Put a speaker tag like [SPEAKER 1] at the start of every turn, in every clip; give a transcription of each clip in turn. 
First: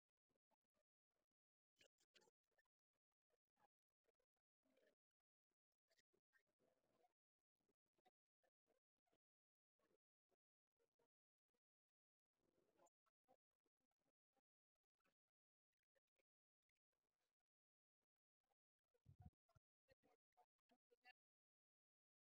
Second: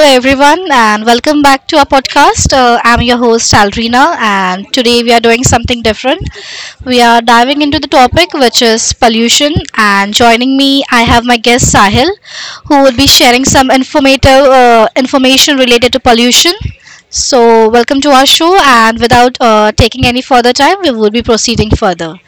[SPEAKER 1] everyone, and welcome back to our podcast. I'm your host Alrina, and today we are doing something different. We are diving into the topic which is pollution, and joining me, I have my guest Sahil, who will be sharing some informative information related to pollution. So, welcome to our show, and without taking any further time, we will be proceeding further.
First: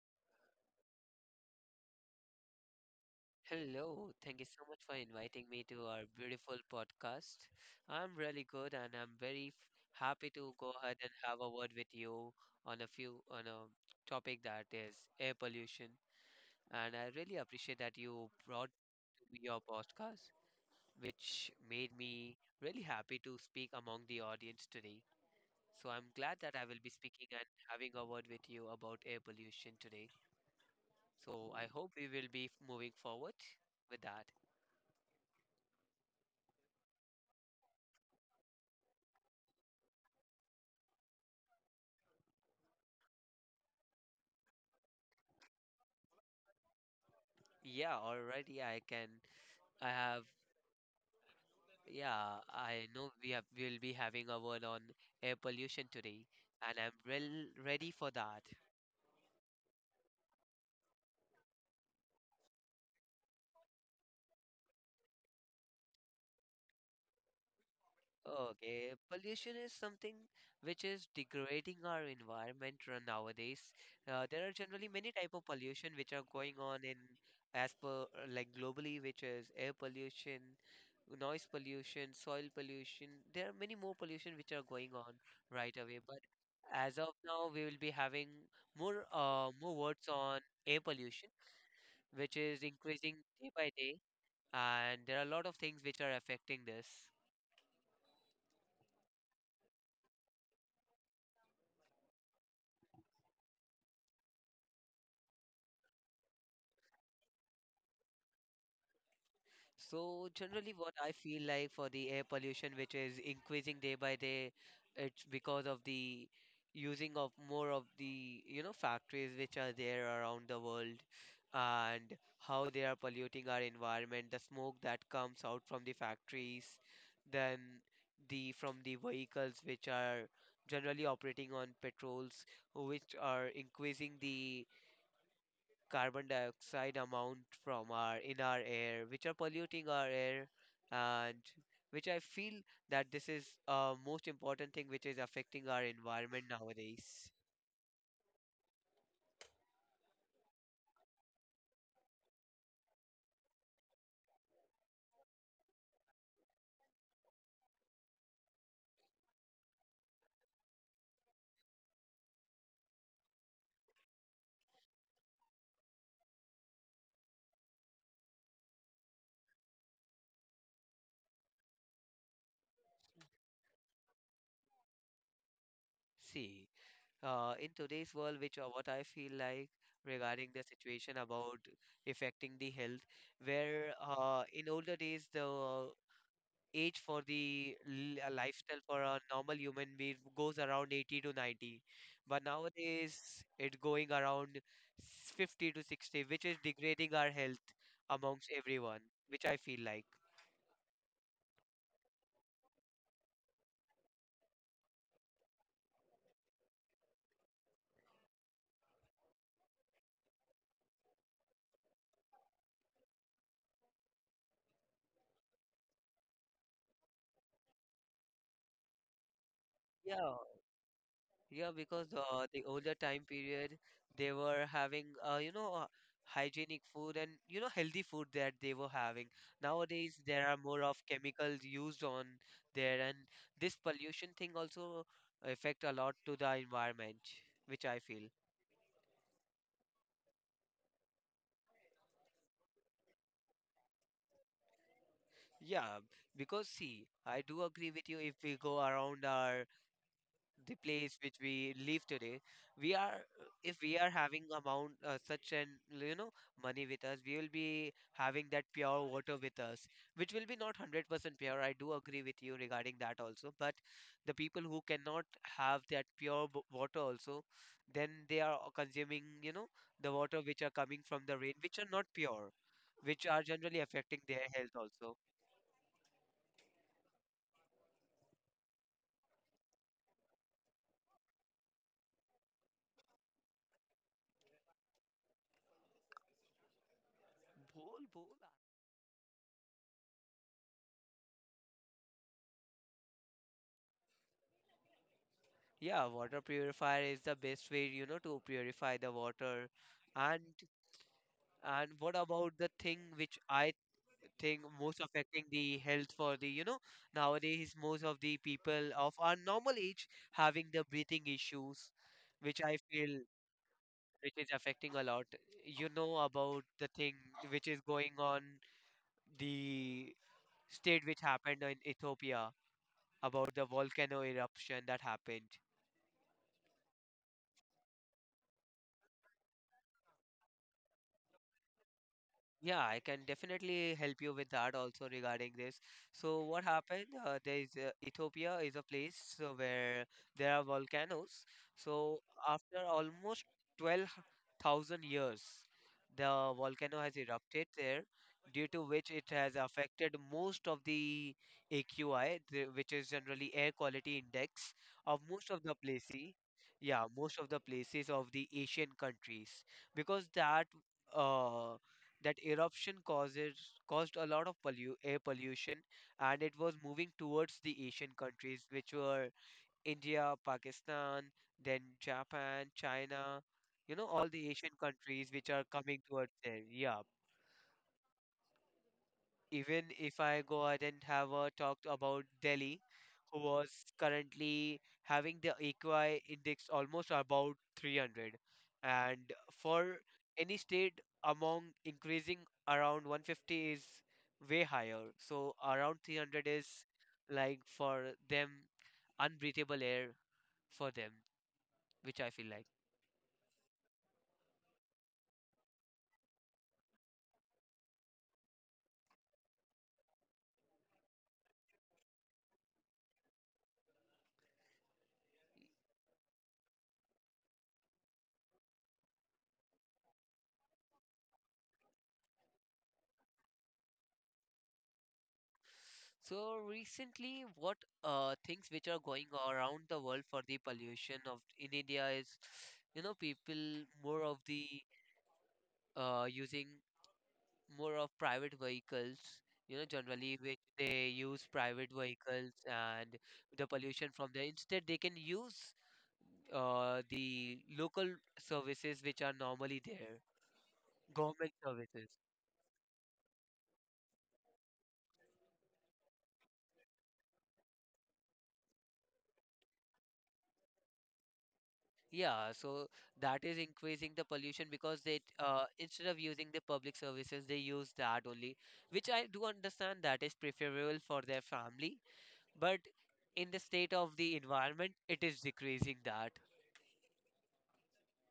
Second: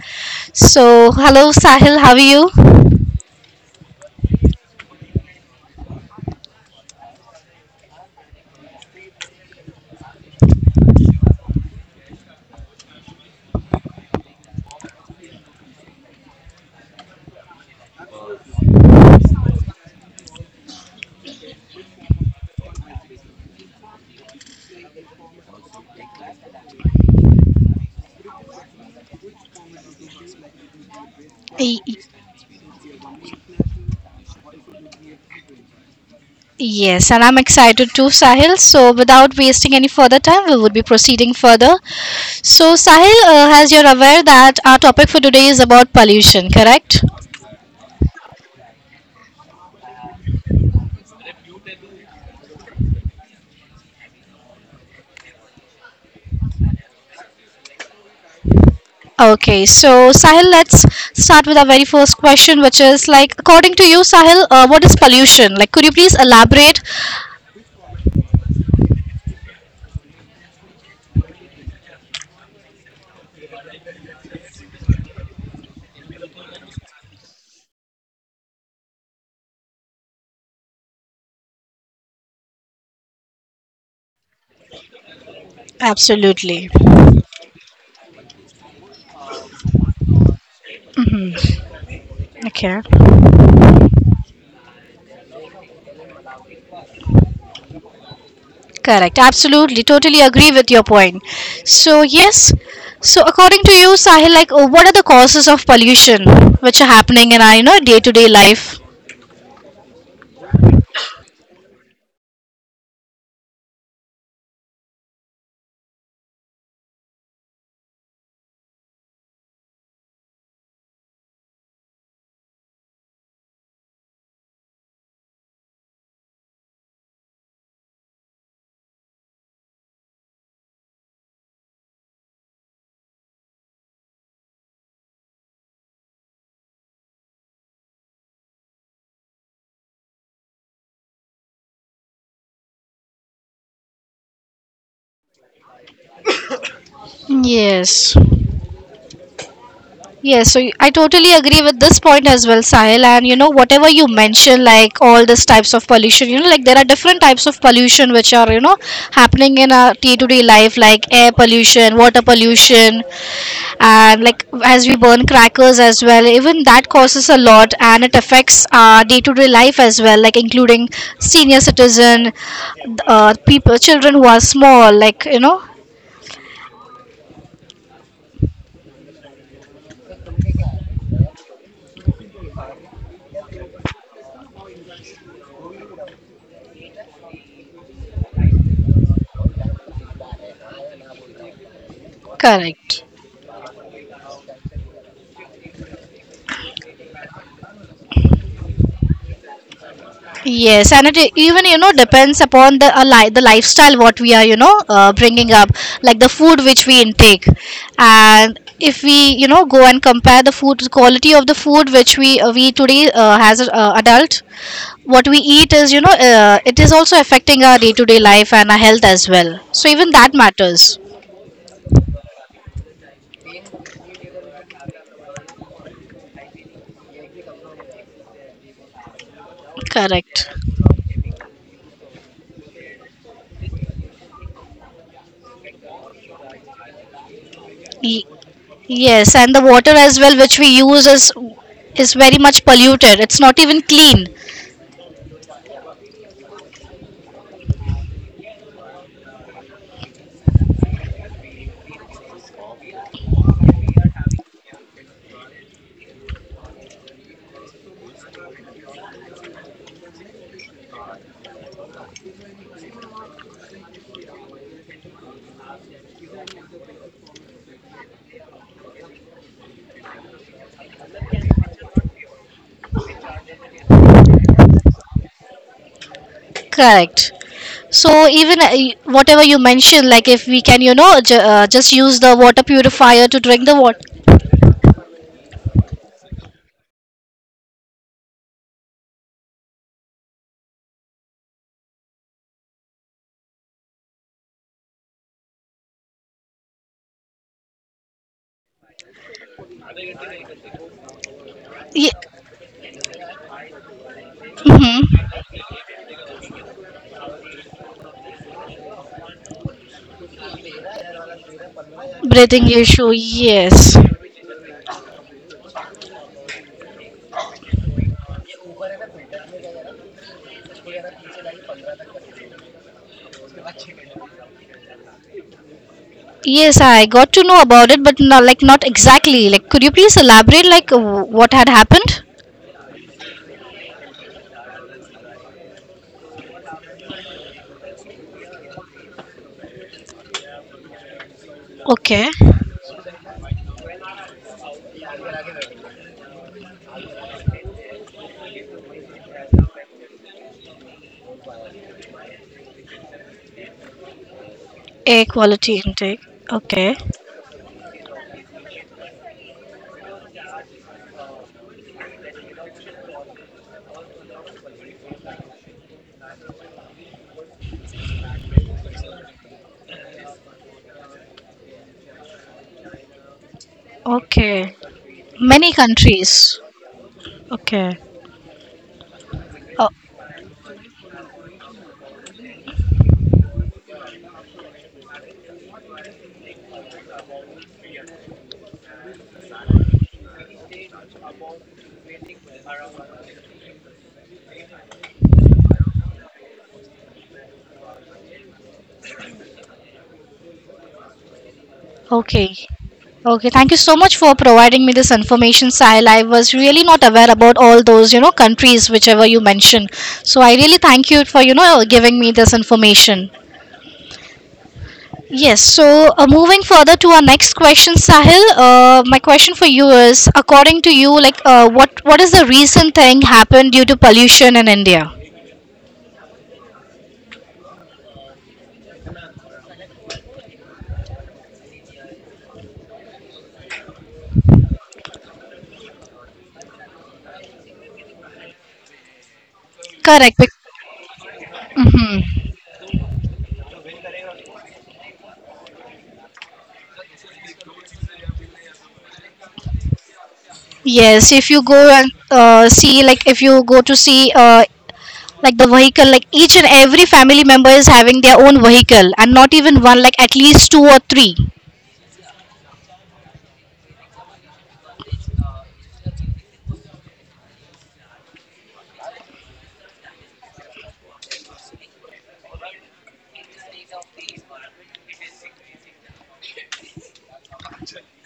[SPEAKER 1] So, hello Sahil, how are
[SPEAKER 2] Hello, thank you so much for inviting me to our beautiful podcast. I'm really good and I'm very happy to go ahead and have a word with you on a few on a topic that is air pollution. And I really appreciate that you brought your podcast, which made me really happy to speak among the audience today. So I'm glad that I will be speaking and having a word with you about air pollution today. So I hope
[SPEAKER 1] you?
[SPEAKER 2] we will be moving forward with that.
[SPEAKER 1] Yes, and I'm excited too, Sahil. So, without wasting any further time, we would be proceeding further. So, Sahil, as you're aware, that our topic for today is about pollution, correct?
[SPEAKER 2] Yeah, already I can. I have, yeah, I know we have, we'll be having a word on air pollution today, and I'm well ready for that.
[SPEAKER 1] Okay, so Sahil, let's start with our very first question, which is like, according to you, Sahil, what is pollution? Like, could you please elaborate?
[SPEAKER 2] Okay, pollution is something which is degrading our environment nowadays. There are generally many type of pollution which are going on in as per like globally, which is air pollution, noise pollution, soil pollution. There are many more pollution which are going on right away. But
[SPEAKER 1] Absolutely.
[SPEAKER 2] as of now, we will be having more words on air pollution, which is
[SPEAKER 1] Okay.
[SPEAKER 2] increasing day by day, and there are a lot of things which are affecting this.
[SPEAKER 1] Correct. Absolutely. Totally agree with your point. So, yes. So, according to you, Sahil, like, what are the causes of pollution which are happening in our, you know, day-to-day life?
[SPEAKER 2] So generally what I feel like for the air pollution which is increasing day by day, it's because of the using of more of the you know factories which are there around the world and how they are polluting our environment, the smoke that comes out from the factories, then the from the vehicles which are generally operating on petrols which are increasing the carbon dioxide amount from our in our air which are polluting our air, and which I feel that this is most important thing which is affecting our environment nowadays.
[SPEAKER 1] Yes. Yes, so I totally agree with this point as well, Sahil. And you know, whatever you mentioned, like all these types of pollution, you know, like there are different types of pollution which are, you know, happening in our day to day life, like air pollution, water pollution, and like as we burn crackers as well, even that causes a lot and it affects our day to day life as well, like including senior citizen, people, children who are small, like, you know,
[SPEAKER 2] See, in today's world, which what I feel like regarding the situation about affecting the health, where in older days the age for the lifestyle for a normal human being goes around 80 to 90, but
[SPEAKER 1] correct.
[SPEAKER 2] nowadays it's going around 50 to 60, which is degrading our health amongst everyone, which I feel like.
[SPEAKER 1] Yes, and even you know depends upon the the lifestyle what we are you know bringing up, like the food which we intake, and if we you know go and compare the food quality of the food which we today as a, adult, what we eat is you know it is also affecting our day to day life and our health as well. So even that
[SPEAKER 2] Yeah,
[SPEAKER 1] matters.
[SPEAKER 2] yeah, because the older time period, they were having, hygienic food and, you know, healthy food that they were having. Nowadays, there
[SPEAKER 1] Correct.
[SPEAKER 2] are more of chemicals used on there, and this pollution thing also affect a lot to the environment, which I
[SPEAKER 1] Y-
[SPEAKER 2] feel.
[SPEAKER 1] yes, and the water as well which we use is very much polluted. It's not even clean.
[SPEAKER 2] Yeah, because see, I do agree with you. If we go around our the place which we live today, we are, if we are having amount such an you know money with us, we will be having that pure water with us, which will be not 100% pure. I do agree with you regarding that also, but the people who cannot have that pure water also, then they are consuming you know the water which are coming from the rain, which are not pure, which are generally affecting their health also.
[SPEAKER 1] Correct. So even whatever you mentioned, like if we can, you know, just use the water purifier to drink the water.
[SPEAKER 2] Bol bol Yeah, water purifier is the best way, you know, to purify the water. And
[SPEAKER 1] Ye-
[SPEAKER 2] what about the thing which I think
[SPEAKER 1] hmm.
[SPEAKER 2] most affecting the health for the, you know, nowadays most of the people of our normal age having the breathing issues, which
[SPEAKER 1] Breathing
[SPEAKER 2] I
[SPEAKER 1] issue,
[SPEAKER 2] feel,
[SPEAKER 1] yes.
[SPEAKER 2] which is affecting a lot. You know about the thing which is going on, the state which happened in Ethiopia about the volcano eruption that happened.
[SPEAKER 1] Yes, I got to know about it, but not like not exactly. Like, could you please elaborate, like what had happened?
[SPEAKER 2] Yeah, I can definitely help you with that also regarding this. So what happened? There is Ethiopia is a place where there are volcanoes. So
[SPEAKER 1] Okay,
[SPEAKER 2] after almost 12,000 years, the volcano has erupted there, due to which it has affected most of the AQI, the, which is generally air quality index of
[SPEAKER 1] air
[SPEAKER 2] most of the
[SPEAKER 1] quality intake.
[SPEAKER 2] places.
[SPEAKER 1] Okay,
[SPEAKER 2] Yeah, most of the places of the Asian countries, because that uh that eruption causes caused a lot of air pollution, and it was moving towards the Asian countries, which were India, Pakistan, then Japan, China, you know, all the Asian
[SPEAKER 1] okay.
[SPEAKER 2] countries which are
[SPEAKER 1] Many
[SPEAKER 2] coming towards
[SPEAKER 1] countries.
[SPEAKER 2] there. Yeah,
[SPEAKER 1] Okay.
[SPEAKER 2] even
[SPEAKER 1] Oh,
[SPEAKER 2] if I go ahead and have a talk about Delhi, who was currently having the AQI index almost about 300. And for any state among increasing around 150 is way higher. So around 300 is like for them unbreathable air for them, which I feel
[SPEAKER 1] okay.
[SPEAKER 2] like.
[SPEAKER 1] Okay, thank you so much for providing me this information, Sahil. I was really not aware about all those, you know, countries whichever you mentioned. So I really thank you for, you know, giving me this information. Yes, so moving further to our next question, Sahil. My question for you is, according to you, like, uh, what is the recent thing happened due to pollution in India?
[SPEAKER 2] So recently, what things which are going around the world for the pollution of in India is, you know, people more of the using more of private vehicles. You know, generally
[SPEAKER 1] Correct.
[SPEAKER 2] which they use private vehicles
[SPEAKER 1] Mhm.
[SPEAKER 2] and the pollution from there. Instead, they can use the local services which are normally there,
[SPEAKER 1] Yes,
[SPEAKER 2] government
[SPEAKER 1] if you go
[SPEAKER 2] services.
[SPEAKER 1] and see, like, if you go to see like the vehicle like each and every family member is having their own vehicle and not even one like at least two or three
[SPEAKER 2] Yeah, so that is increasing the pollution because they instead of using the public services, they use that only, which I do understand that is preferable for their family, but in the state of the environment, it is decreasing that.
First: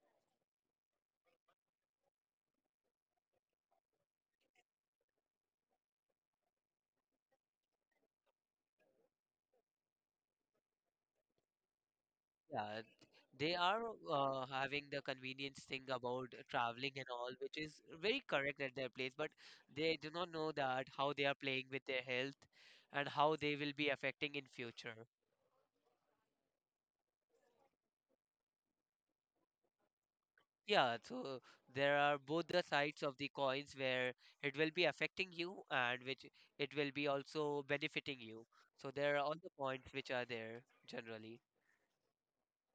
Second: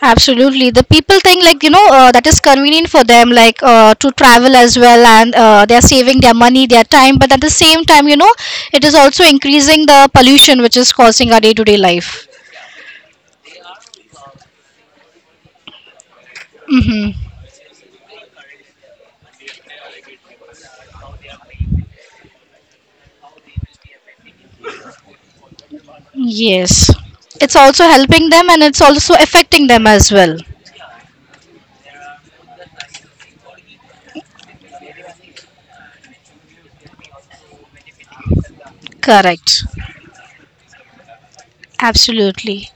[SPEAKER 1] absolutely. The people think like you know that is convenient for them like to travel as well and they are saving their money their time but at the same time you know it is also increasing the pollution which is causing our day to day life.
[SPEAKER 2] Yeah, they are having the convenience thing about traveling and
[SPEAKER 1] Mm-hmm.
[SPEAKER 2] all, which is very correct at their place, but they do not know that how they are playing with their health and how they will be affecting in future.
[SPEAKER 1] Yes, it's also helping them and it's also affecting them as well
[SPEAKER 2] Yeah, so there are both the sides of the coins where it will be affecting you and which it will be also benefiting you. So there are all the
[SPEAKER 1] correct
[SPEAKER 2] points which are there generally.
[SPEAKER 1] absolutely.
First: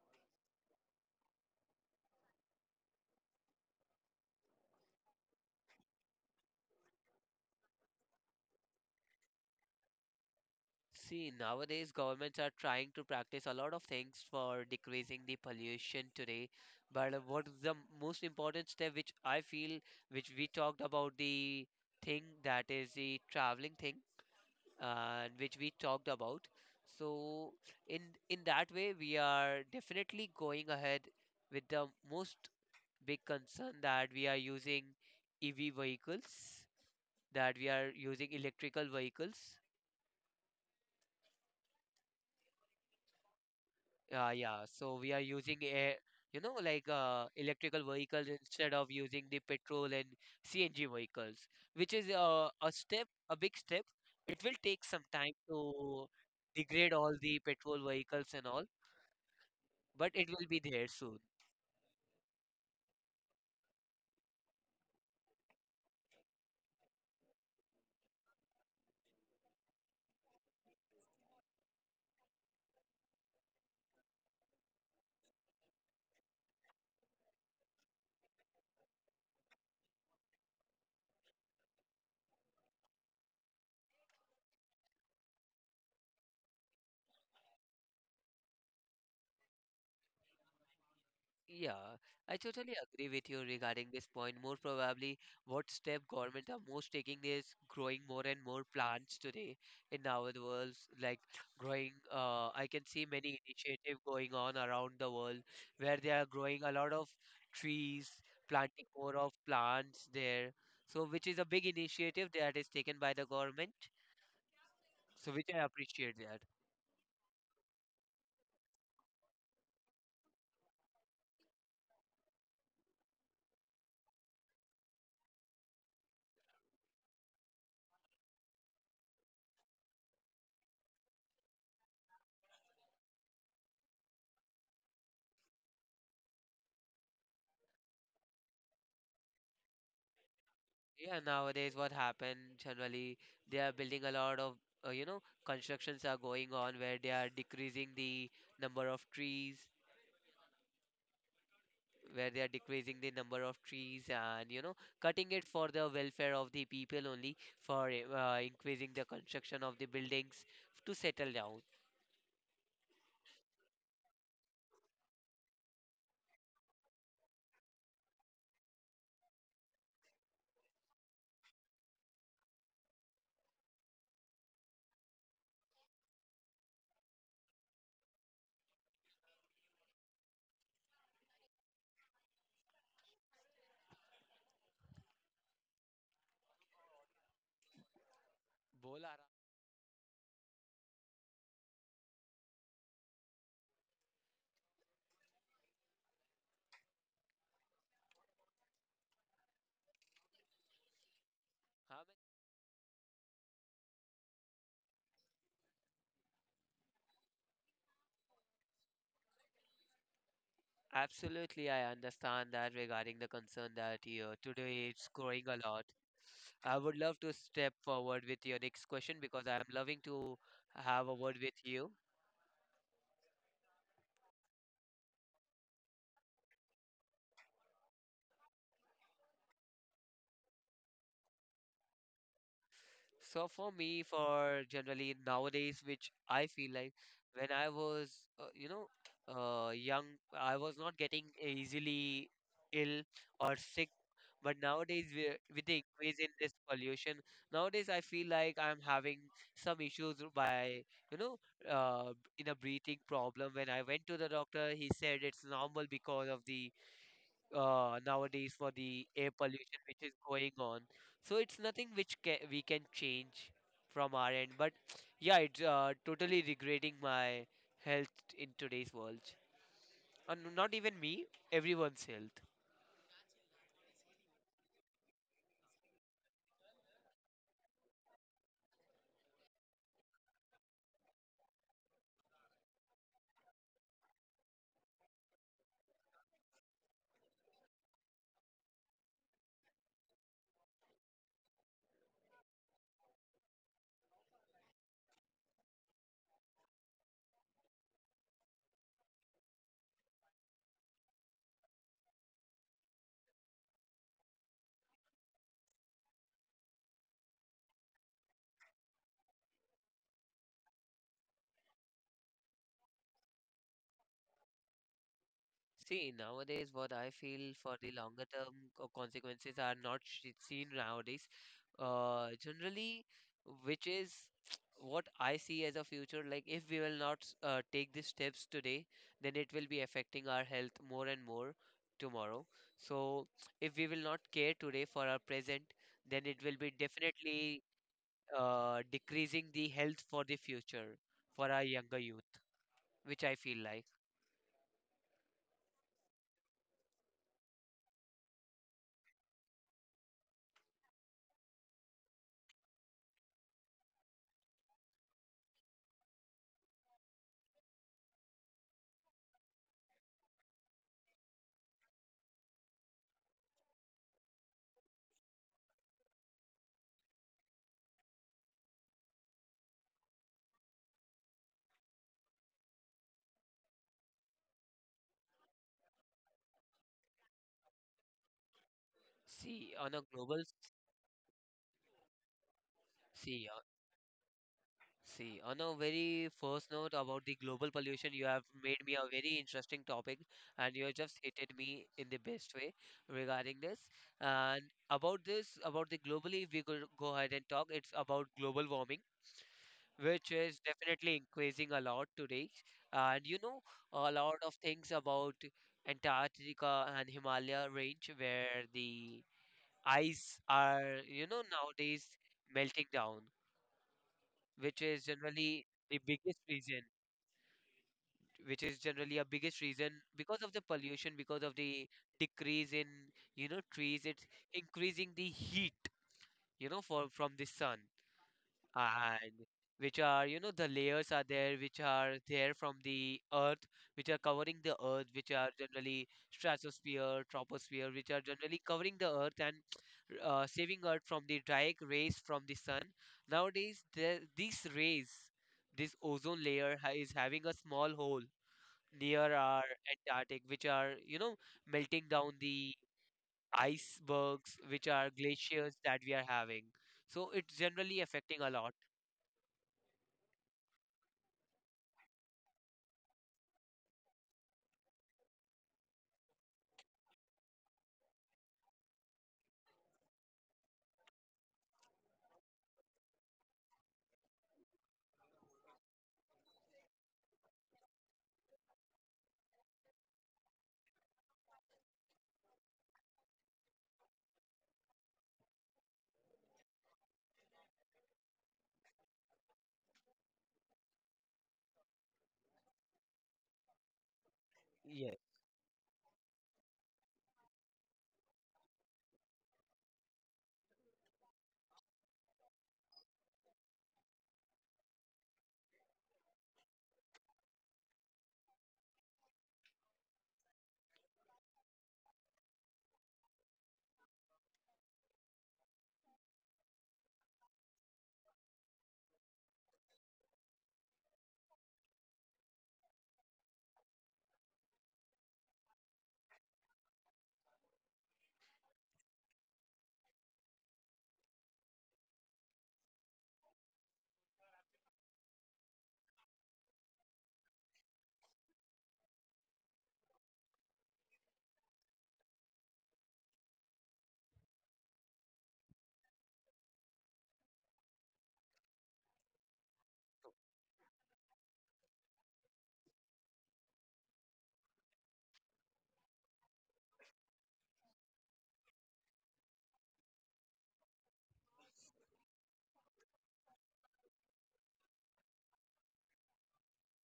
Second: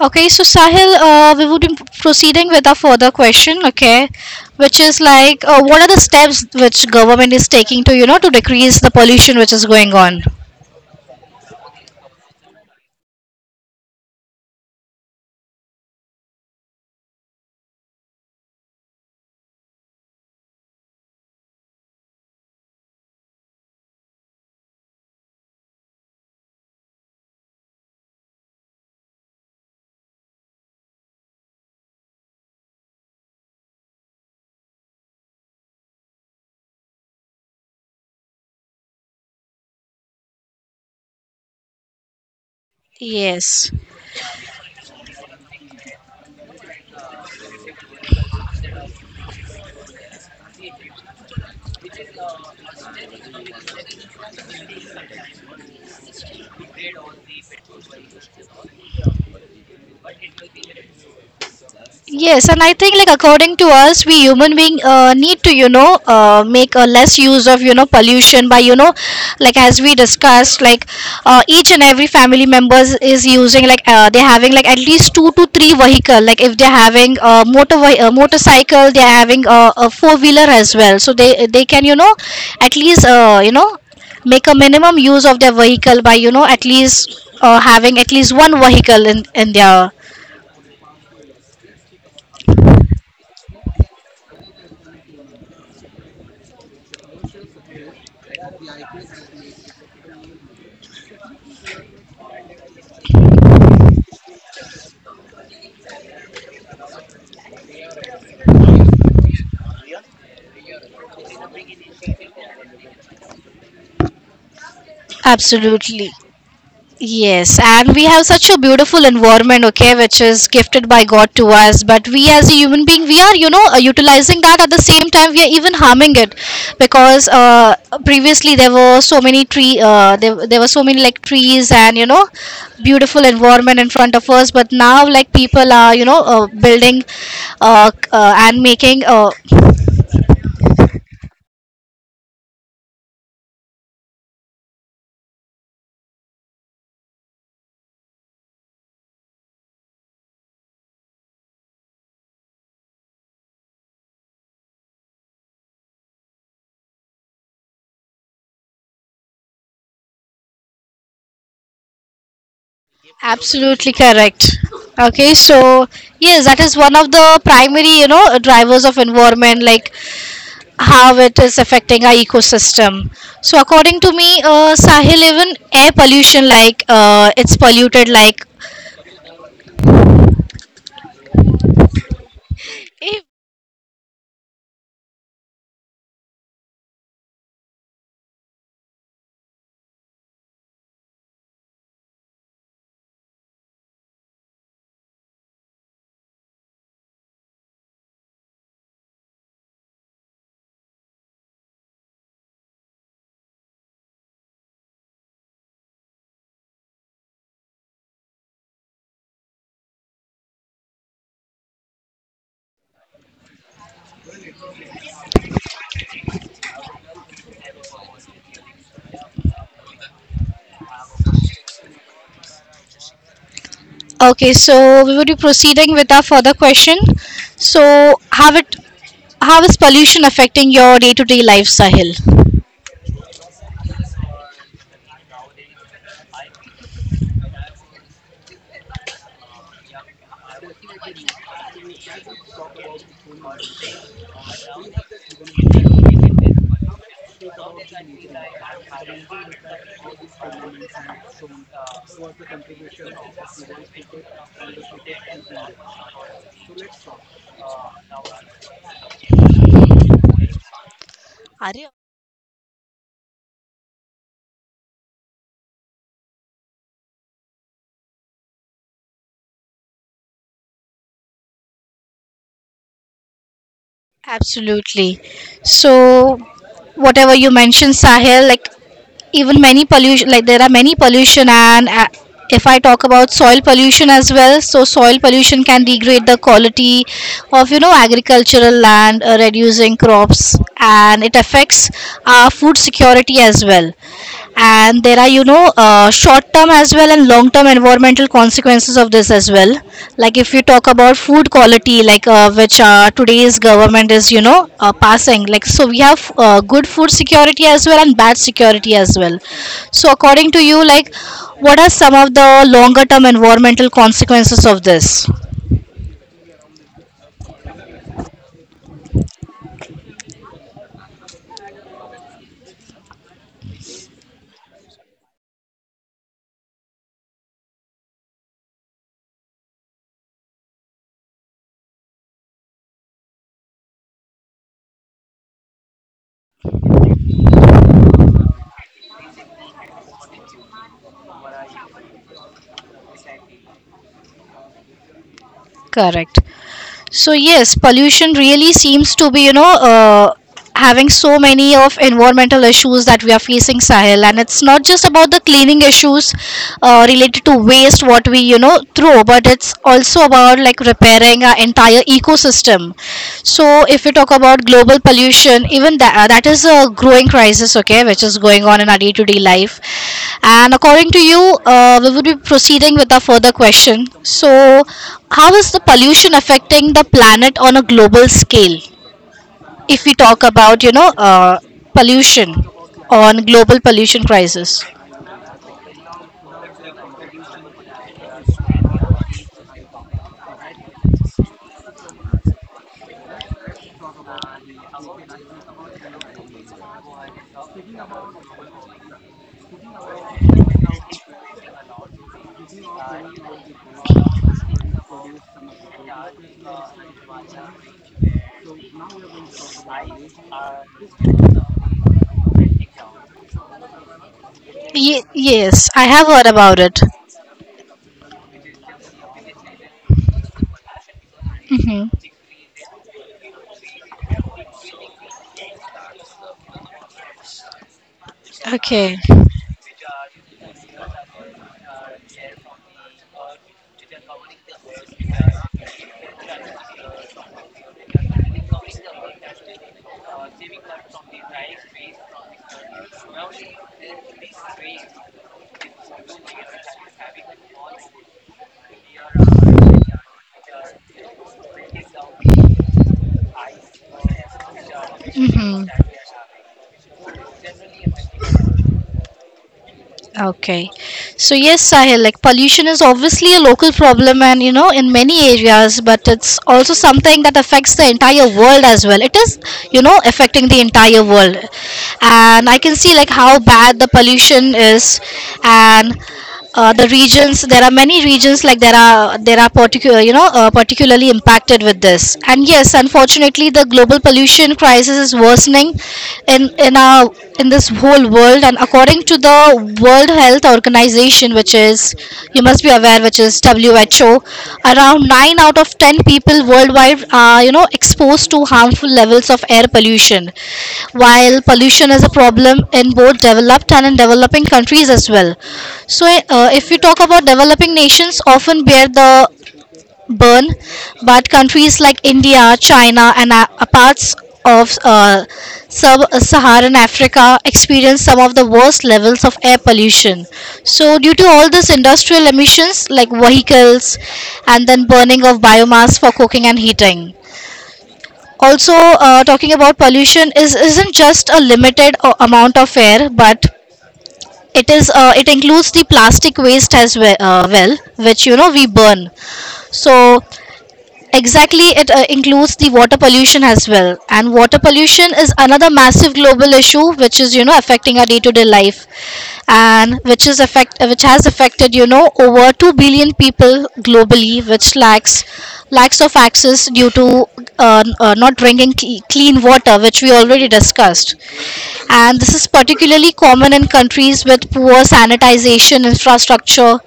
[SPEAKER 1] Okay, so Sahil, we would be proceeding with our further question, okay, which is like, what are the steps which government is taking to, you know, to decrease the pollution which is going on?
[SPEAKER 2] See, nowadays governments are trying to practice a lot of things for decreasing the pollution today. But what is the most important step which I feel, which we talked about the thing that is the traveling thing, which we talked about. So in in that way, we are definitely going ahead with the most big concern that we are using EV vehicles, that we are using electrical vehicles.
[SPEAKER 1] Yes.
[SPEAKER 2] Yeah, so we are using a electrical vehicles instead of using the petrol and CNG vehicles, which is a step, a big step. It will take some time to degrade all the petrol vehicles and all, but it will be there soon.
[SPEAKER 1] Yes, and I think like according to us, we human being need to you know make a less use of you know pollution by you know like as we discussed like each and every family members is using like they're having like at least two to three vehicle like if they're having a a motorcycle they're having a four wheeler as well so they can you know at least you know make a minimum use of their vehicle by you know at least having at least one vehicle in their
[SPEAKER 2] Yeah, I totally agree with you regarding this point. More probably, what step government are most taking is growing more and more plants today in our world. Like growing, I can see many initiative going on around the world where they are growing a lot of trees, planting more of plants there. So, which is a big initiative that is taken by the government. So, which I
[SPEAKER 1] absolutely.
[SPEAKER 2] appreciate that.
[SPEAKER 1] Yes, and we have such a beautiful environment, okay, which is gifted by God to us. But we, as a human being, we are, you know, utilizing that at the same time, we are even harming it because previously there were so many there were so many like trees and, you know, beautiful environment in front of us. But now, like, people are, you know, building and making
[SPEAKER 2] Yeah, nowadays what happened generally, they are building a lot of, you know, constructions are going on where they are decreasing the number of trees, where they are decreasing the number of trees and, you know, cutting it for the welfare of the people only for increasing the construction of the buildings to settle down.
[SPEAKER 1] absolutely correct. Okay, so yes, that is one of the primary, you know, drivers of environment like how it is affecting our ecosystem. So according to me, Sahil, even air pollution, like it's polluted, like.
[SPEAKER 2] बोला रहा- हाँ, absolutely, I understand that regarding the concern that you today it's growing a lot. I would love to step forward with your next question because I'm loving to have a word with you.
[SPEAKER 1] Okay, so we would be proceeding with our further question. So how is pollution affecting your day-to-day life, Sahil?
[SPEAKER 2] So for me, for generally nowadays, which I feel like when I was, uh, you know, young, I was not getting easily ill or sick. But nowadays, we with the increase in this pollution, nowadays I feel like I'm having some issues by, you know, in a breathing problem. When I went to the doctor, he said it's normal because of the nowadays for the air pollution which is going on. So it's nothing which ca we can change from our end. But yeah, it's totally degrading my health in today's world. And not even me, everyone's health.
[SPEAKER 1] Absolutely. So, whatever you mentioned, Sahil, like even many pollution, like there are many pollution, and if I talk about soil pollution as well, so soil pollution can degrade the quality of you know agricultural land, reducing crops, and it affects our food security as well and there are you know short term as well and long term environmental consequences of this as well like if you talk about food quality like which today's government is you know passing like so we have good food security as well and bad security as well so according to you like what are some of the longer term environmental consequences of this
[SPEAKER 2] See, nowadays, what I feel for the longer term consequences are not seen nowadays. Generally, which is what I see as a future. Like, if we will not take these steps today, then it will be affecting our health more and more tomorrow. So, if we will not care today for our present, then it will be definitely decreasing the health for the future for our younger youth, which I feel like.
[SPEAKER 1] correct. So yes, pollution really seems to be, you know, having so many of environmental issues that we are facing, Sahil. And it's not just about the cleaning issues related to waste, what we, you know, throw, but it's also about like repairing our entire ecosystem. So, if you talk about global pollution, even that is a growing crisis, okay, which is going on in our day-to-day life. And according to you, we would be proceeding with a further question. So, how is the pollution affecting the planet on a global scale?
[SPEAKER 2] See, on
[SPEAKER 1] If
[SPEAKER 2] a
[SPEAKER 1] we talk
[SPEAKER 2] global, s-
[SPEAKER 1] about, you know, pollution on
[SPEAKER 2] see,
[SPEAKER 1] global pollution crisis.
[SPEAKER 2] See, on a very first note about the global pollution, you have made me a very interesting topic, and you have just hit me in the best way regarding this. And about this, about the globally, we could go ahead and talk. It's about global warming, which is definitely increasing a lot today. And you know, a lot of things about Antarctica and Himalaya range, where the ice are, nowadays melting down, which is
[SPEAKER 1] Ye
[SPEAKER 2] generally
[SPEAKER 1] yes, I
[SPEAKER 2] the
[SPEAKER 1] have
[SPEAKER 2] biggest
[SPEAKER 1] heard about
[SPEAKER 2] reason
[SPEAKER 1] it.
[SPEAKER 2] which is generally a biggest reason because of the pollution, because of the
[SPEAKER 1] Hmm.
[SPEAKER 2] decrease in trees, it's increasing the heat, for from the sun
[SPEAKER 1] Okay.
[SPEAKER 2] and which are, the layers are there, which are there from the earth, which are covering the earth, which are generally stratosphere, troposphere, which are generally covering the earth and saving earth from the direct rays from the sun. Nowadays, these rays, this ozone layer is having a small hole near our Antarctic, which are, melting down the icebergs, which are glaciers
[SPEAKER 1] Mm-hmm.
[SPEAKER 2] that we are having. So it's generally affecting a lot.
[SPEAKER 1] Okay. So yes, Sahil, like pollution is obviously a local problem and you know in many areas, but it's also something that affects the entire world as well. It is, you know, affecting the entire world. And I can see like how bad the pollution is and the regions there are many regions like there are particular you know particularly impacted with this and yes unfortunately the global pollution crisis is worsening in our in this whole world and according to the World Health Organization which is you must be aware, which is WHO,
[SPEAKER 2] Yeah,
[SPEAKER 1] around 9 out of 10 people worldwide are, you know, exposed to harmful levels of air pollution. While pollution is a problem in both developed and in developing countries as well. So, if we talk about developing nations, often bear the burn, but countries like India, China, and parts of sub-Saharan Africa experience some of the worst levels of air pollution. So, due to all this industrial emissions like vehicles, and then burning of biomass for cooking and heating. Also, talking about pollution is isn't just a limited amount of air, but it includes the plastic waste as well, which you know we burn. So exactly, it includes the water pollution as well. And water pollution is another massive global issue, which is you know affecting our day-to-day life, and which is affect which has affected you know over 2 billion people globally, which lacks of access due to not drinking clean water, which we already discussed and this is particularly common in countries with poor sanitization infrastructure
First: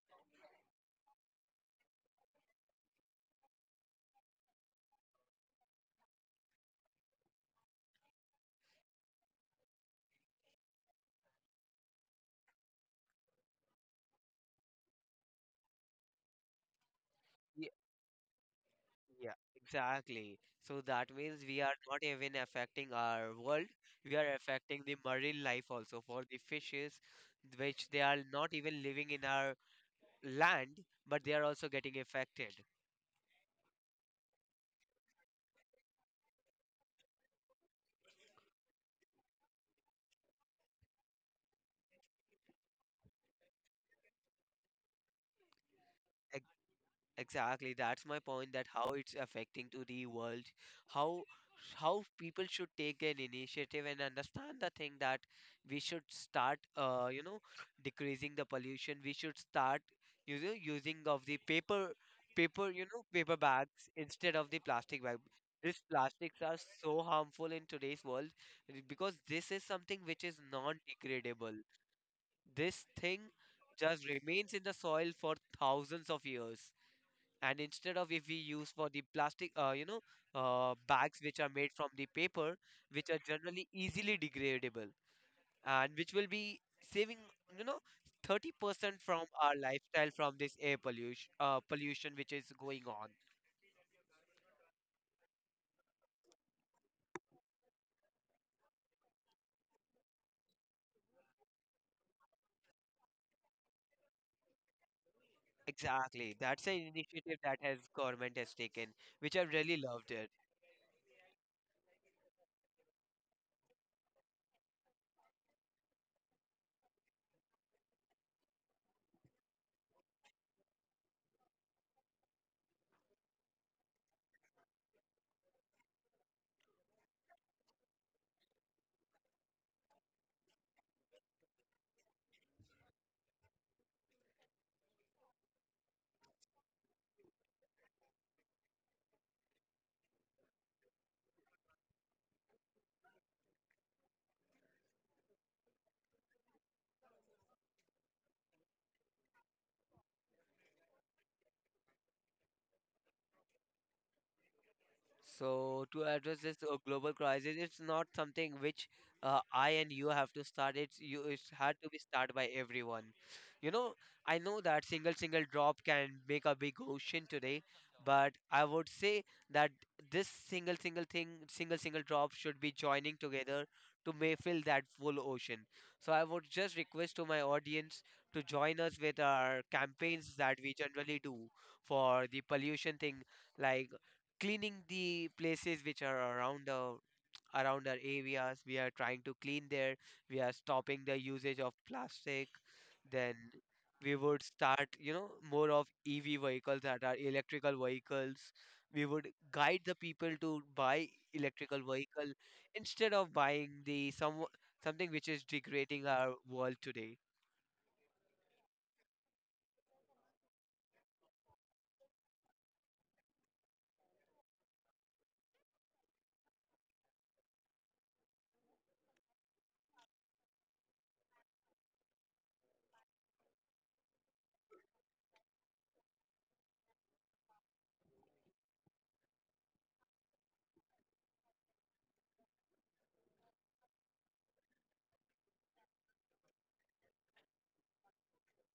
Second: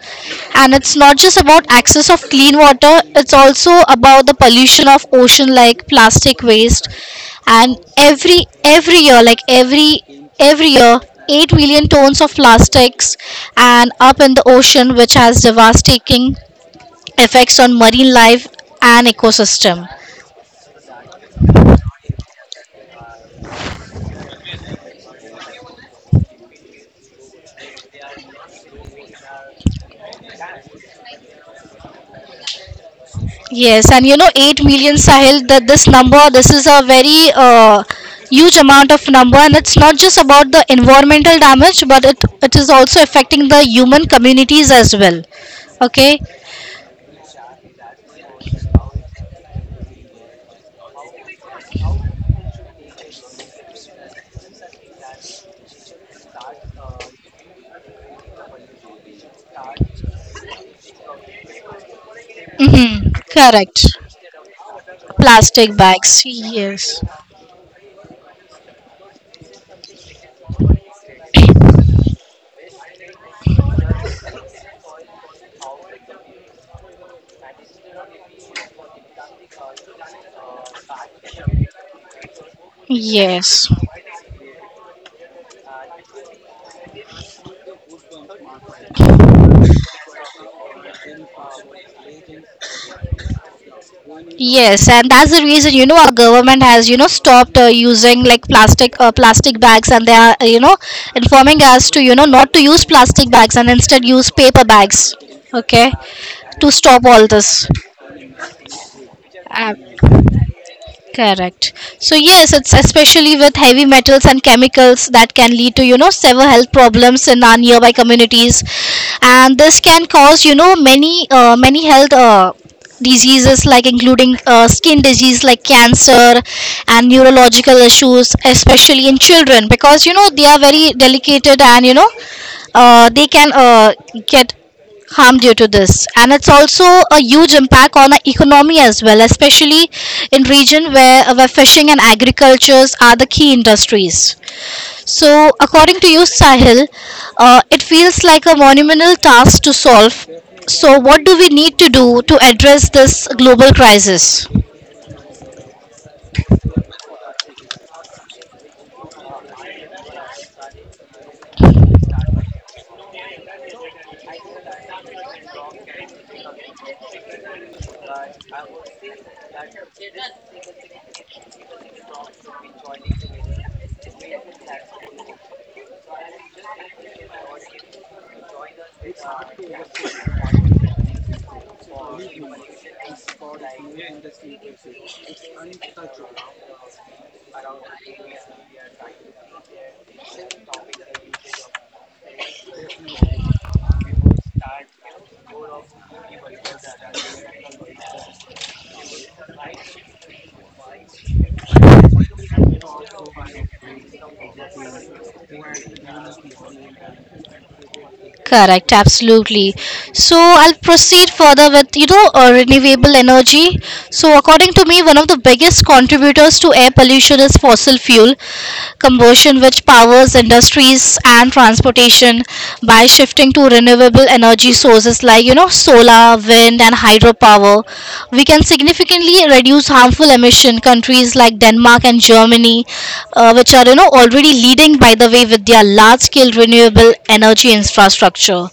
[SPEAKER 1] and it's not just about access of clean water it's also about the pollution of ocean like plastic waste and every year 8 million tons of plastics and up in the ocean which has devastating effects
[SPEAKER 2] yeah,
[SPEAKER 1] on marine life and
[SPEAKER 2] yeah,
[SPEAKER 1] ecosystem.
[SPEAKER 2] exactly. So that means we are not even affecting our world, we are affecting the marine life also for the fishes, which they are not even living in our land, but they are also getting affected.
[SPEAKER 1] Yes, and you know, 8 million Sahil, that this number, this is a very huge amount of number, and it's not just about the environmental damage, but it is also affecting the human communities as well. Okay?
[SPEAKER 2] Exactly, that's my point that how it's affecting to the world, how how people should take an initiative and understand the thing that we should start decreasing the pollution. We should start using of the paper paper you know
[SPEAKER 1] Mm-hmm.
[SPEAKER 2] paper
[SPEAKER 1] Correct.
[SPEAKER 2] bags instead of the plastic bag.
[SPEAKER 1] Plastic
[SPEAKER 2] These
[SPEAKER 1] bags.
[SPEAKER 2] plastics are
[SPEAKER 1] Yes.
[SPEAKER 2] so harmful in today's world because this is something which is non-degradable. This thing just remains in the soil for thousands of years, and instead of if we use for the plastic bags which are made from the paper, which are generally
[SPEAKER 1] Yes.
[SPEAKER 2] easily degradable and which will be saving you know 30% from our lifestyle from this air pollution which is going on.
[SPEAKER 1] Yes, and that's the reason our government has stopped using like plastic plastic bags, and they are informing us to not to use plastic bags and instead use paper bags. Okay.
[SPEAKER 2] Exactly, that's
[SPEAKER 1] To
[SPEAKER 2] an
[SPEAKER 1] stop all
[SPEAKER 2] initiative that
[SPEAKER 1] this.
[SPEAKER 2] has government has taken, which I
[SPEAKER 1] Uh,
[SPEAKER 2] really loved it.
[SPEAKER 1] Correct. So yes, it's especially with heavy metals and chemicals that can lead to several health problems in our nearby communities, and this can cause many many health diseases like including skin disease like cancer and neurological issues, especially in children because they are very delicate and they can get harm due to this, and it's also a huge impact on the economy as well, especially in region where fishing and agricultures are the key industries. So according to you, Sahil, it feels like a monumental task to solve. So what do we need to do to address this global crisis?
[SPEAKER 2] So to address this global crisis, it's not something which I and you have to start. It's you. It's had to be started by everyone. You know, I know that single drop can make a big ocean today, but I would say that this single thing, single drop should be joining together to may fill that full ocean. So I would just request to my audience to join us with our campaigns that we generally do for the pollution thing, like cleaning the places which are around our areas we are trying to clean there, we are stopping the usage of plastic, then we would start more of ev vehicles that are electrical vehicles. We would guide the people to buy electrical vehicle instead of buying the some something which is degrading our world today.
[SPEAKER 1] Correct, absolutely. So I'll proceed further with renewable energy. So according to me, one of the biggest contributors to air pollution is fossil fuel combustion, which powers industries and transportation. By shifting to renewable energy sources like solar, wind, and hydropower, we can significantly reduce harmful emission. Countries like Denmark and Germany, which are already leading by the way with their large scale renewable energy infrastructure.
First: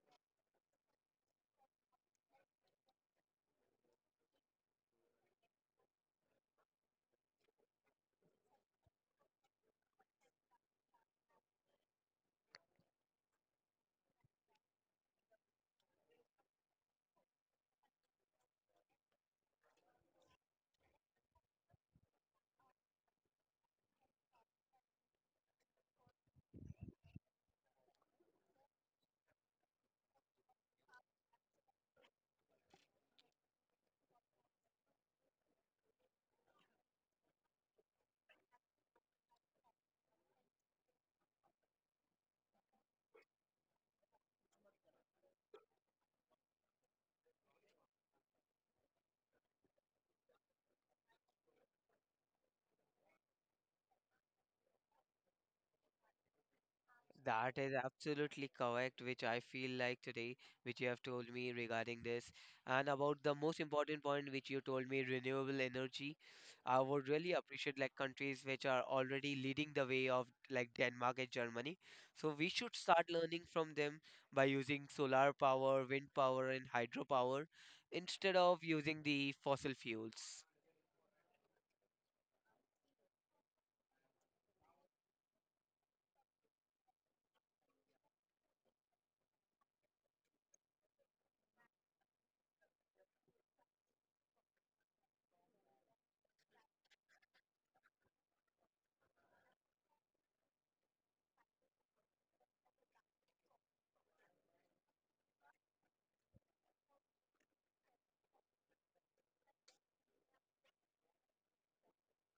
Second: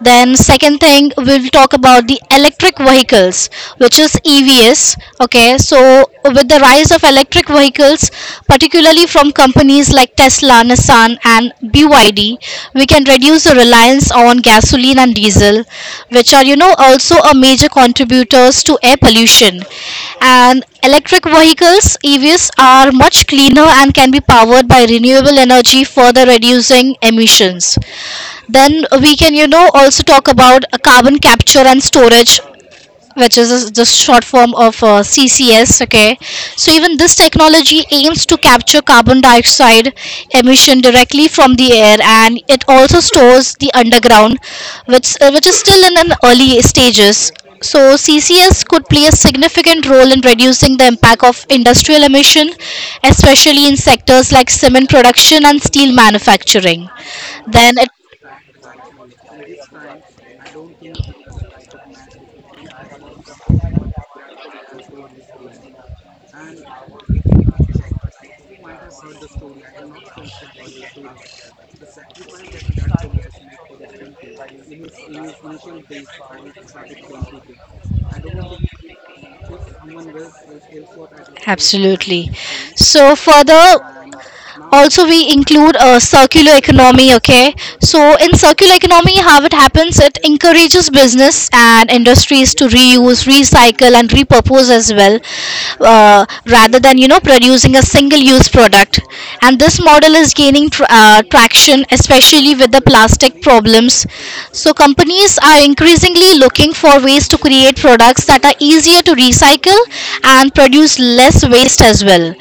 [SPEAKER 1] Then second thing, we'll talk about the electric vehicles, which is EVs. Okay, so with the rise of electric vehicles, particularly from companies like Tesla, Nissan, and BYD, we can reduce the reliance on gasoline and diesel, which are, also a major contributors to air pollution. And electric vehicles, EVs, are much cleaner and can be powered by renewable energy, further reducing emissions. Then we can, also talk about carbon capture and storage, which is the short form of CCS. Okay, so even this technology aims to capture carbon dioxide emission directly from the air, and it also stores the underground, which is still in an early stages. So CCS could play a significant role in reducing the impact of industrial emission, especially in sectors like cement production and steel manufacturing.
[SPEAKER 2] That is
[SPEAKER 1] Then it
[SPEAKER 2] absolutely correct, which I feel like today, which you have told me regarding this. And about the most important point, which you told me, renewable energy. I would really appreciate like countries which are already leading the way of like Denmark and Germany. So we should start learning from them by using solar power, wind power, and hydropower instead of using the fossil fuels.
[SPEAKER 1] Absolutely. So further, also we include a circular economy. Okay, so in circular economy, how it happens, it encourages business and industries to reuse, recycle, and repurpose as well, rather than producing a single use product. And this model is gaining traction, especially with the plastic problems. So companies are increasingly looking for ways to create products that are easier to recycle and produce less waste as well.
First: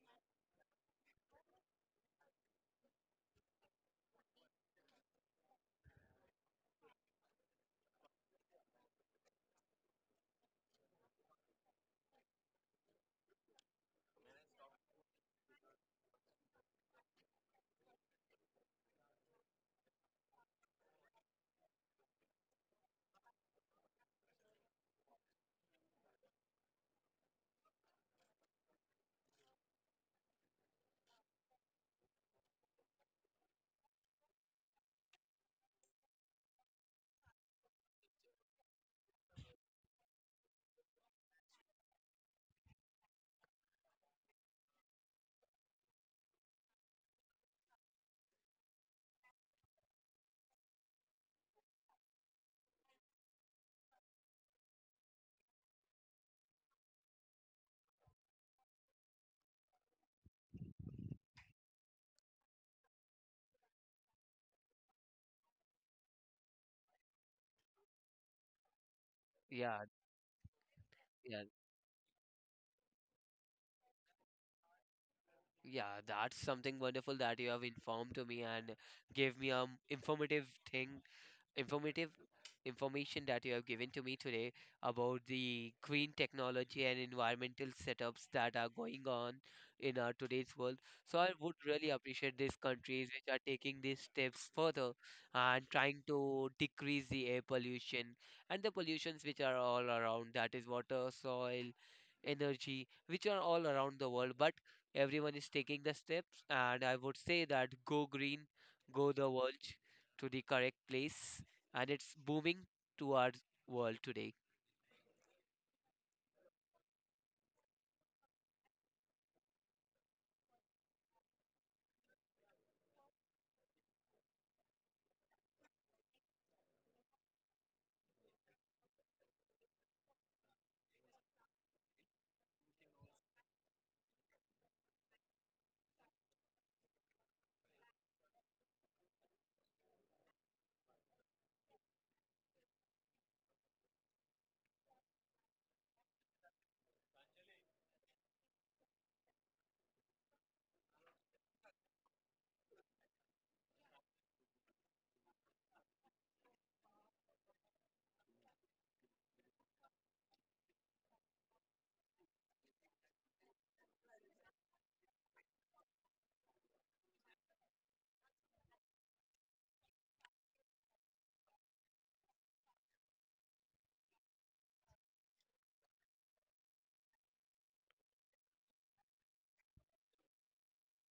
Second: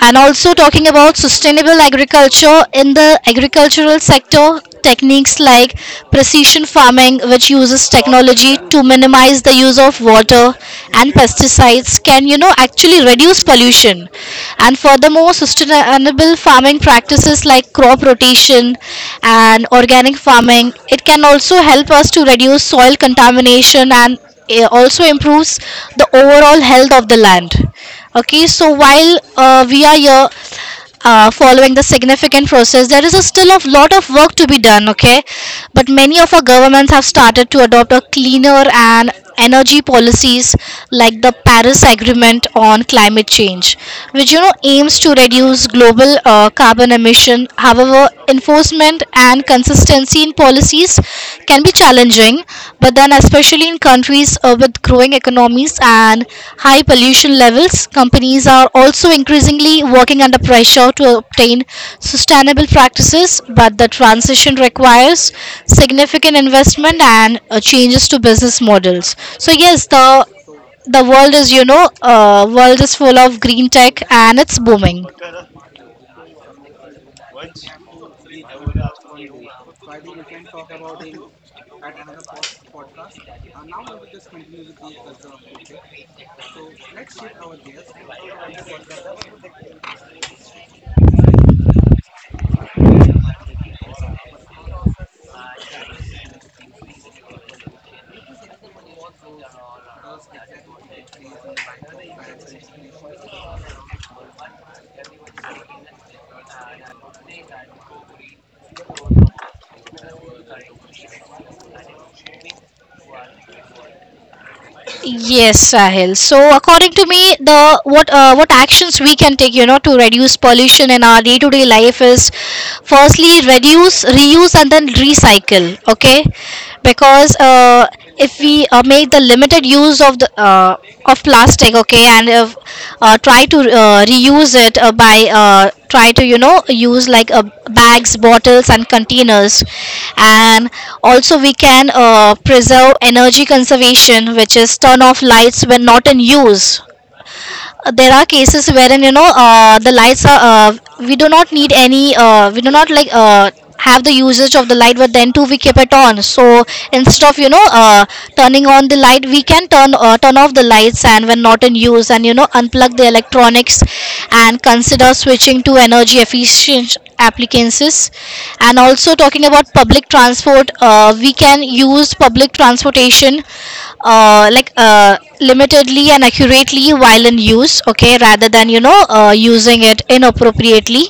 [SPEAKER 1] And also talking about sustainable agriculture, in the agricultural sector, techniques like precision farming, which uses technology to minimize the use of water and pesticides, can actually reduce pollution. And furthermore, sustainable farming practices like crop rotation and organic farming, it can also help us to reduce soil contamination, and it also improves the overall health of the land. Okay, so while we are here following the significant process, there is a still a lot of work to be done. Okay, but many of our governments have started to adopt a cleaner and energy policies, like the Paris Agreement on climate change, which aims to reduce global carbon emission. However, enforcement and consistency in policy policies can be challenging, but then, especially in countries with growing economies and high pollution levels, companies are also increasingly working under pressure to obtain sustainable practices. But the transition requires significant investment and changes to business models. So,
[SPEAKER 2] Yeah,
[SPEAKER 1] yes, the world
[SPEAKER 2] yeah.
[SPEAKER 1] is, world is full of green tech and it's booming.
[SPEAKER 2] Yeah, that's something wonderful that you have informed to me and gave me an thing informative information that you have given to me today about the green technology and environmental setups that are going on in our today's world. So I would really appreciate these countries which are taking these steps further and trying to decrease the air pollution and the pollutions which are all around, that is water, soil, energy, which are all around the world. But everyone is taking the steps, and I would say that go green, go the world to the correct place, and it's booming to our world today.
[SPEAKER 1] Yes, Sahil. So, according to me, the what actions we can take, to reduce pollution in our day-to-day life is, firstly, reduce, reuse, and then recycle. Okay, because if we make the limited use of the of plastic, okay, and try to reuse it by try to use like bags, bottles, and containers. And also we can preserve energy conservation, which is turn off lights when not in use. There are cases wherein the lights are we do not need any we do not like have the usage of the light, but then too we keep it on. So instead of turning on the light, we can turn off the lights and when not in use, and unplug the electronics, and consider switching to energy efficient appliances. And also talking about public transport, we can use public transportation, uh, like uh, limitedly and accurately while in use, okay, rather than using it inappropriately.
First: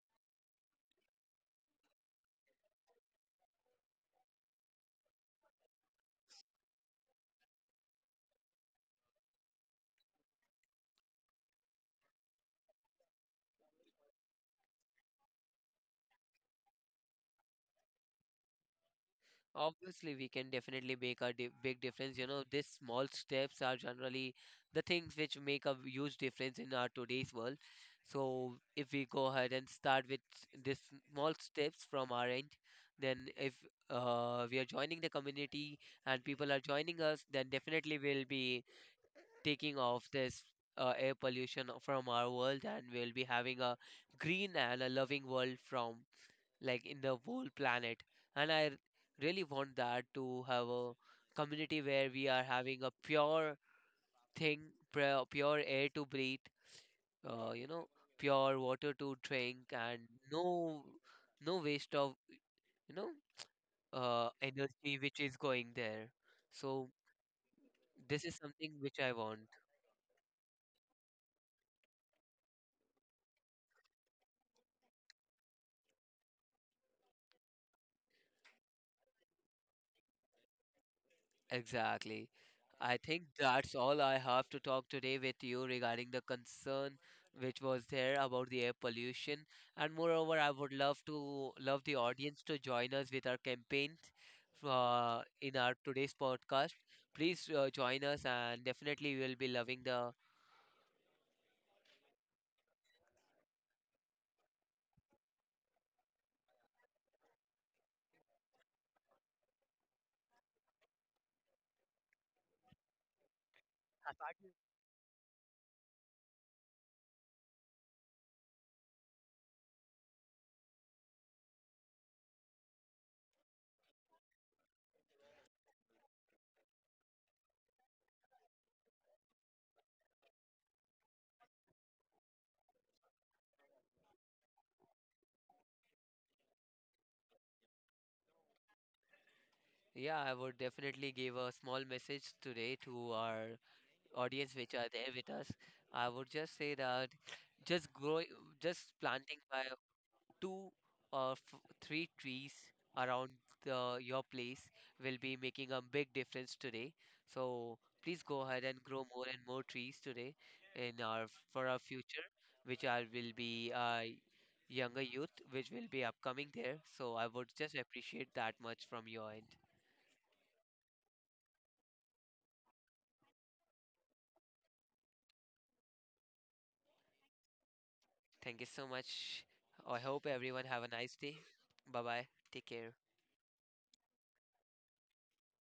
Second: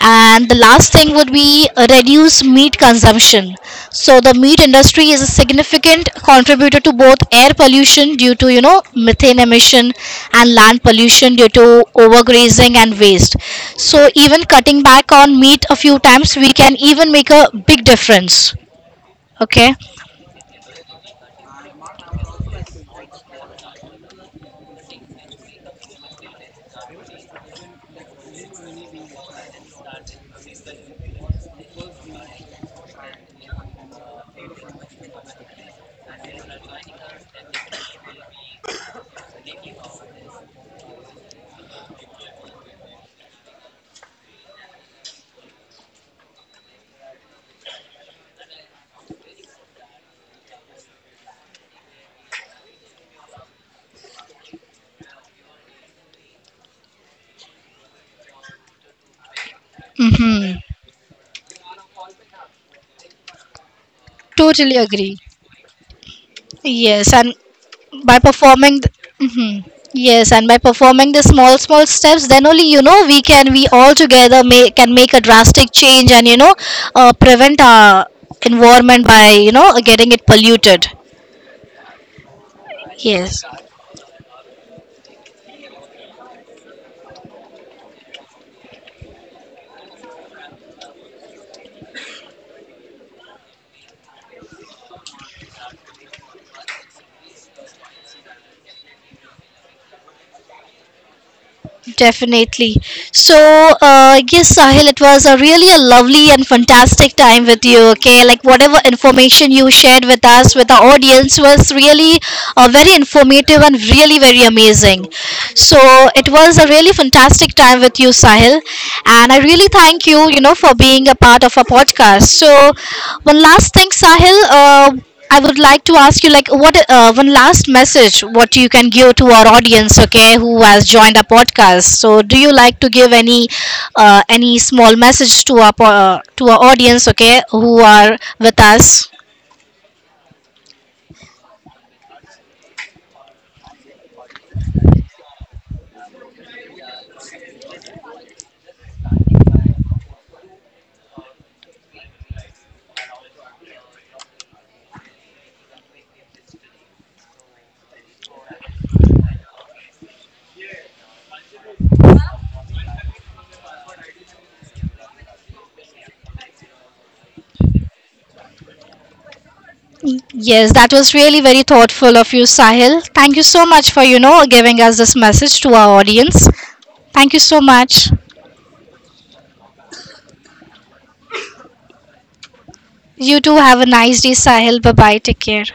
[SPEAKER 1] And the last thing would be reduce meat consumption. So the meat industry is a significant contributor to both air pollution due to methane emission, and land pollution due to overgrazing and waste. So even cutting back on meat a few times, we can even make a big difference. Okay.
[SPEAKER 2] Obviously, we can definitely make a big difference. You know, these small steps are generally the things which make a huge difference in our today's world. So, if we go ahead and start with these small steps from our end, then if we are joining the community and people are joining us, then definitely we'll be taking off this air pollution from our world and we'll be having a green and a loving world from like in the whole planet. And really want that to have a community where we are having a pure thing, pure air to breathe, uh, you know, pure water to drink, and
[SPEAKER 1] Mm-hmm.
[SPEAKER 2] no no waste of you know
[SPEAKER 1] Totally
[SPEAKER 2] energy
[SPEAKER 1] agree.
[SPEAKER 2] which is going there. So
[SPEAKER 1] Yes, and by
[SPEAKER 2] this is something
[SPEAKER 1] performing, th-
[SPEAKER 2] which I want.
[SPEAKER 1] Mhm. Yes, and by performing the small, small steps, then only we can, we all together may, can make a drastic change, and prevent our environment by getting it polluted.
[SPEAKER 2] Exactly. I think
[SPEAKER 1] Yes.
[SPEAKER 2] that's all I have to talk today with you regarding the concern which was there about the air pollution. And moreover, I would love to love the audience to join us with our campaign in our today's podcast. Please join us, and definitely we will be loving the.
[SPEAKER 1] Definitely. So, yes, Sahil, it was a really a lovely and fantastic time with you. Okay, like whatever information you shared with us, with our audience, was really very informative and really very amazing. So, it was a really fantastic time with you, Sahil, and I really thank you, for being a part of our podcast. So, one last thing, Sahil. I would like to ask you, like, what one last message what you can give to our audience, okay, who has joined our podcast. So, do you like to give any small message to our to our audience, okay, who are with us?
[SPEAKER 2] Yeah, I would definitely give a small message today to our audience which are there with us. I would just say that just growing, just planting by two or three trees around the, your place will be making a big difference today. So please go ahead and grow more and more trees today in our for our future, which I will be younger youth, which will be upcoming there. So I would just appreciate that much from your end.
[SPEAKER 1] Yes, that was really very thoughtful of you, Sahil. Thank you so much for giving us this message to our audience. Thank you so much.
[SPEAKER 2] Thank you so much. I hope everyone have a nice day. Bye bye. Take care.
[SPEAKER 1] You too have a nice day, Sahil. Bye bye. Take care.